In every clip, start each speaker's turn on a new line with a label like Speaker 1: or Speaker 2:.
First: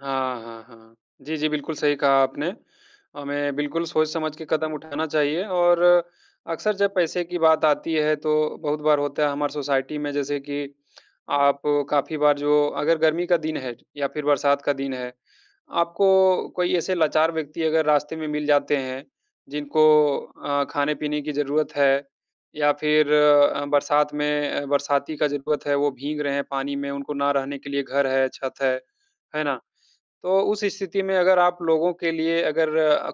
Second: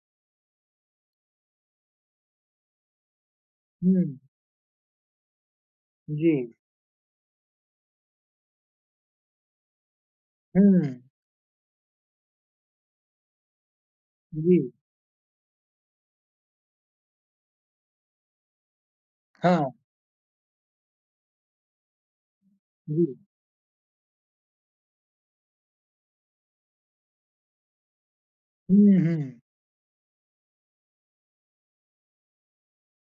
Speaker 1: हाँ, हाँ, हाँ। जी, जी, बिल्कुल सही कहा आपने। हमें बिल्कुल
Speaker 2: हुँ।
Speaker 1: सोच-समझ के कदम उठाना चाहिए और
Speaker 2: जी।
Speaker 1: अक्सर जब पैसे की बात आती है तो बहुत बार होता है हमारे सोसाइटी में जैसे कि
Speaker 2: हुँ।
Speaker 1: आप काफ़ी बार जो अगर गर्मी का दिन है या फिर बरसात
Speaker 2: जी।
Speaker 1: का दिन है, आपको कोई ऐसे लाचार व्यक्ति अगर रास्ते में मिल जाते हैं
Speaker 2: हाँ।
Speaker 1: जिनको अ, खाने-पीने की ज़रूरत है या फिर
Speaker 2: जी।
Speaker 1: अ, बरसात में बरसाती का ज़रूरत है, वो भीग रहे हैं पानी में, उनको ना रहने के लिए घर है छत है,
Speaker 2: हुँ, हुँ।
Speaker 1: है ना? तो उस स्थिति में अगर आप लोगों के लिए अगर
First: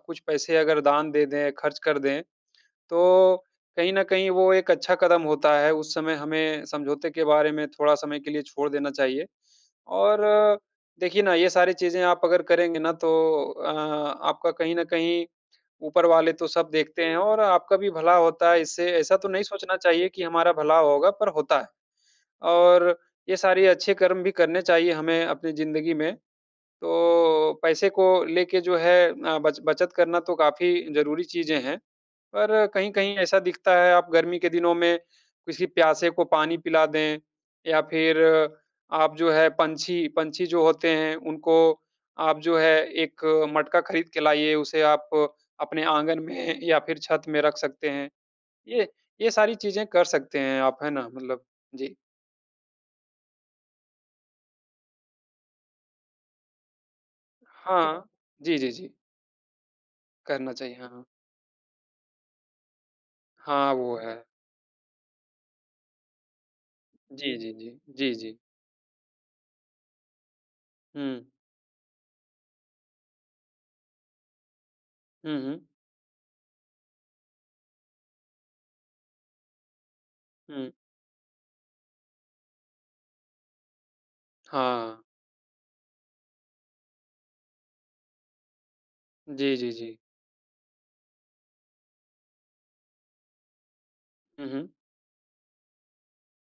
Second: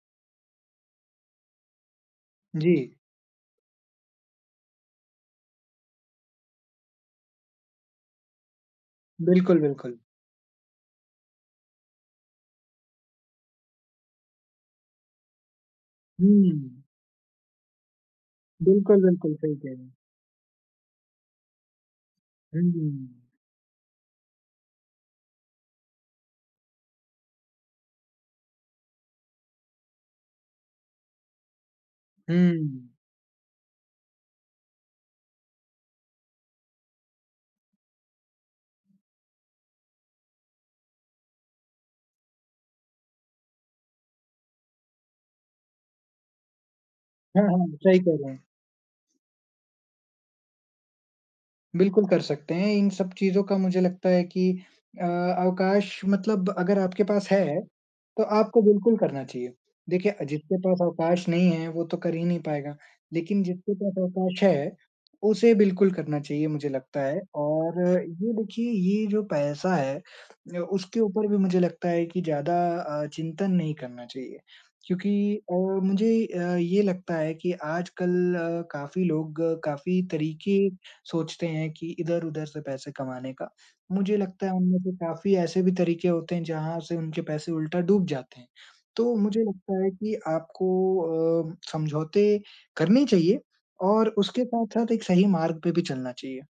Speaker 1: कुछ पैसे अगर दान दे दें, ख़र्च कर दें,
Speaker 2: जी।
Speaker 1: तो कहीं न कहीं वो एक अच्छा कदम होता है। उस समय हमें समझौते के बारे में थोड़ा समय के लिए छोड़ देना चाहिए।
Speaker 2: बिल्कुल, बिल्कुल।
Speaker 1: और देखिए ना ये सारी चीज़ें आप अगर करेंगे ना तो अ, आपका कहीं न कहीं ऊपर वाले तो सब
Speaker 2: हुँ।
Speaker 1: देखते हैं और आपका भी भला होता है इससे।
Speaker 2: बिल्कुल,
Speaker 1: ऐसा तो
Speaker 2: बिल्कुल
Speaker 1: नहीं
Speaker 2: सही कह
Speaker 1: सोचना
Speaker 2: रहें।
Speaker 1: चाहिए कि हमारा भला होगा, पर होता है।
Speaker 2: हुँ,
Speaker 1: और
Speaker 2: हुँ।
Speaker 1: ये सारे अच्छे कर्म भी करने चाहिए हमें अपनी ज़िन्दगी में। तो पैसे को लेके जो है अ, ब बचत करना तो काफ़ी ज़रूरी चीज़ें हैं। पर
Speaker 2: हुँ।
Speaker 1: कहीं-कहीं ऐसा दिखता है आप गर्मी के दिनों में किसी प्यासे को पानी पिला दें या फिर आप जो है पंछी पंछी जो होते हैं, उनको आप जो है एक मटका ख़रीद के लाइए, उसे आप अपने आँगन में या फिर छत में
Speaker 2: हाँ,
Speaker 1: रख
Speaker 2: हाँ।
Speaker 1: सकते
Speaker 2: सही
Speaker 1: हैं।
Speaker 2: कह रहे हैं।
Speaker 1: ये ये सारी चीज़ें कर सकते हैं आप, है ना? मतलब जी।
Speaker 2: बिल्कुल कर सकते हैं। इन सब चीजों का मुझे लगता है कि अ, अवकाश मतलब अगर आपके पास है
Speaker 1: हाँ।
Speaker 2: तो
Speaker 1: जी,
Speaker 2: आपको
Speaker 1: जी, जी।
Speaker 2: बिल्कुल करना चाहिए। देखिए
Speaker 1: करना
Speaker 2: जिसके
Speaker 1: चाहिए,
Speaker 2: पास
Speaker 1: हाँ।
Speaker 2: अवकाश नहीं है वो तो कर ही नहीं पाएगा, लेकिन
Speaker 1: हाँ
Speaker 2: जिसके पास
Speaker 1: वो है।
Speaker 2: अवकाश है उसे बिल्कुल करना चाहिए, मुझे लगता है।
Speaker 1: जी, जी, जी।
Speaker 2: और
Speaker 1: जी,
Speaker 2: ये
Speaker 1: जी।
Speaker 2: देखिए ये जो पैसा है अ, उसके ऊपर
Speaker 1: हुँ।
Speaker 2: भी मुझे लगता है कि ज़्यादा अ, चिंतन नहीं करना चाहिए। क्योंकि
Speaker 1: हुँ,
Speaker 2: अ,
Speaker 1: हुँ।
Speaker 2: मुझे अ, ये लगता है कि आजकल काफ़ी लोग काफ़ी तरीके
Speaker 1: हुँ।
Speaker 2: सोचते हैं कि इधर-उधर से पैसे कमाने का। मुझे लगता है उनमें से
Speaker 1: हाँ।
Speaker 2: काफ़ी ऐसे भी तरीके होते हैं जहाँ से उनके पैसे उल्टा डूब जाते हैं। तो मुझे
Speaker 1: जी, जी,
Speaker 2: लगता है
Speaker 1: जी।
Speaker 2: कि आपको अ, समझौते करने चाहिए और उसके
Speaker 1: हुँ, हुँ।
Speaker 2: साथ-साथ एक सही मार्ग पे भी चलना चाहिए।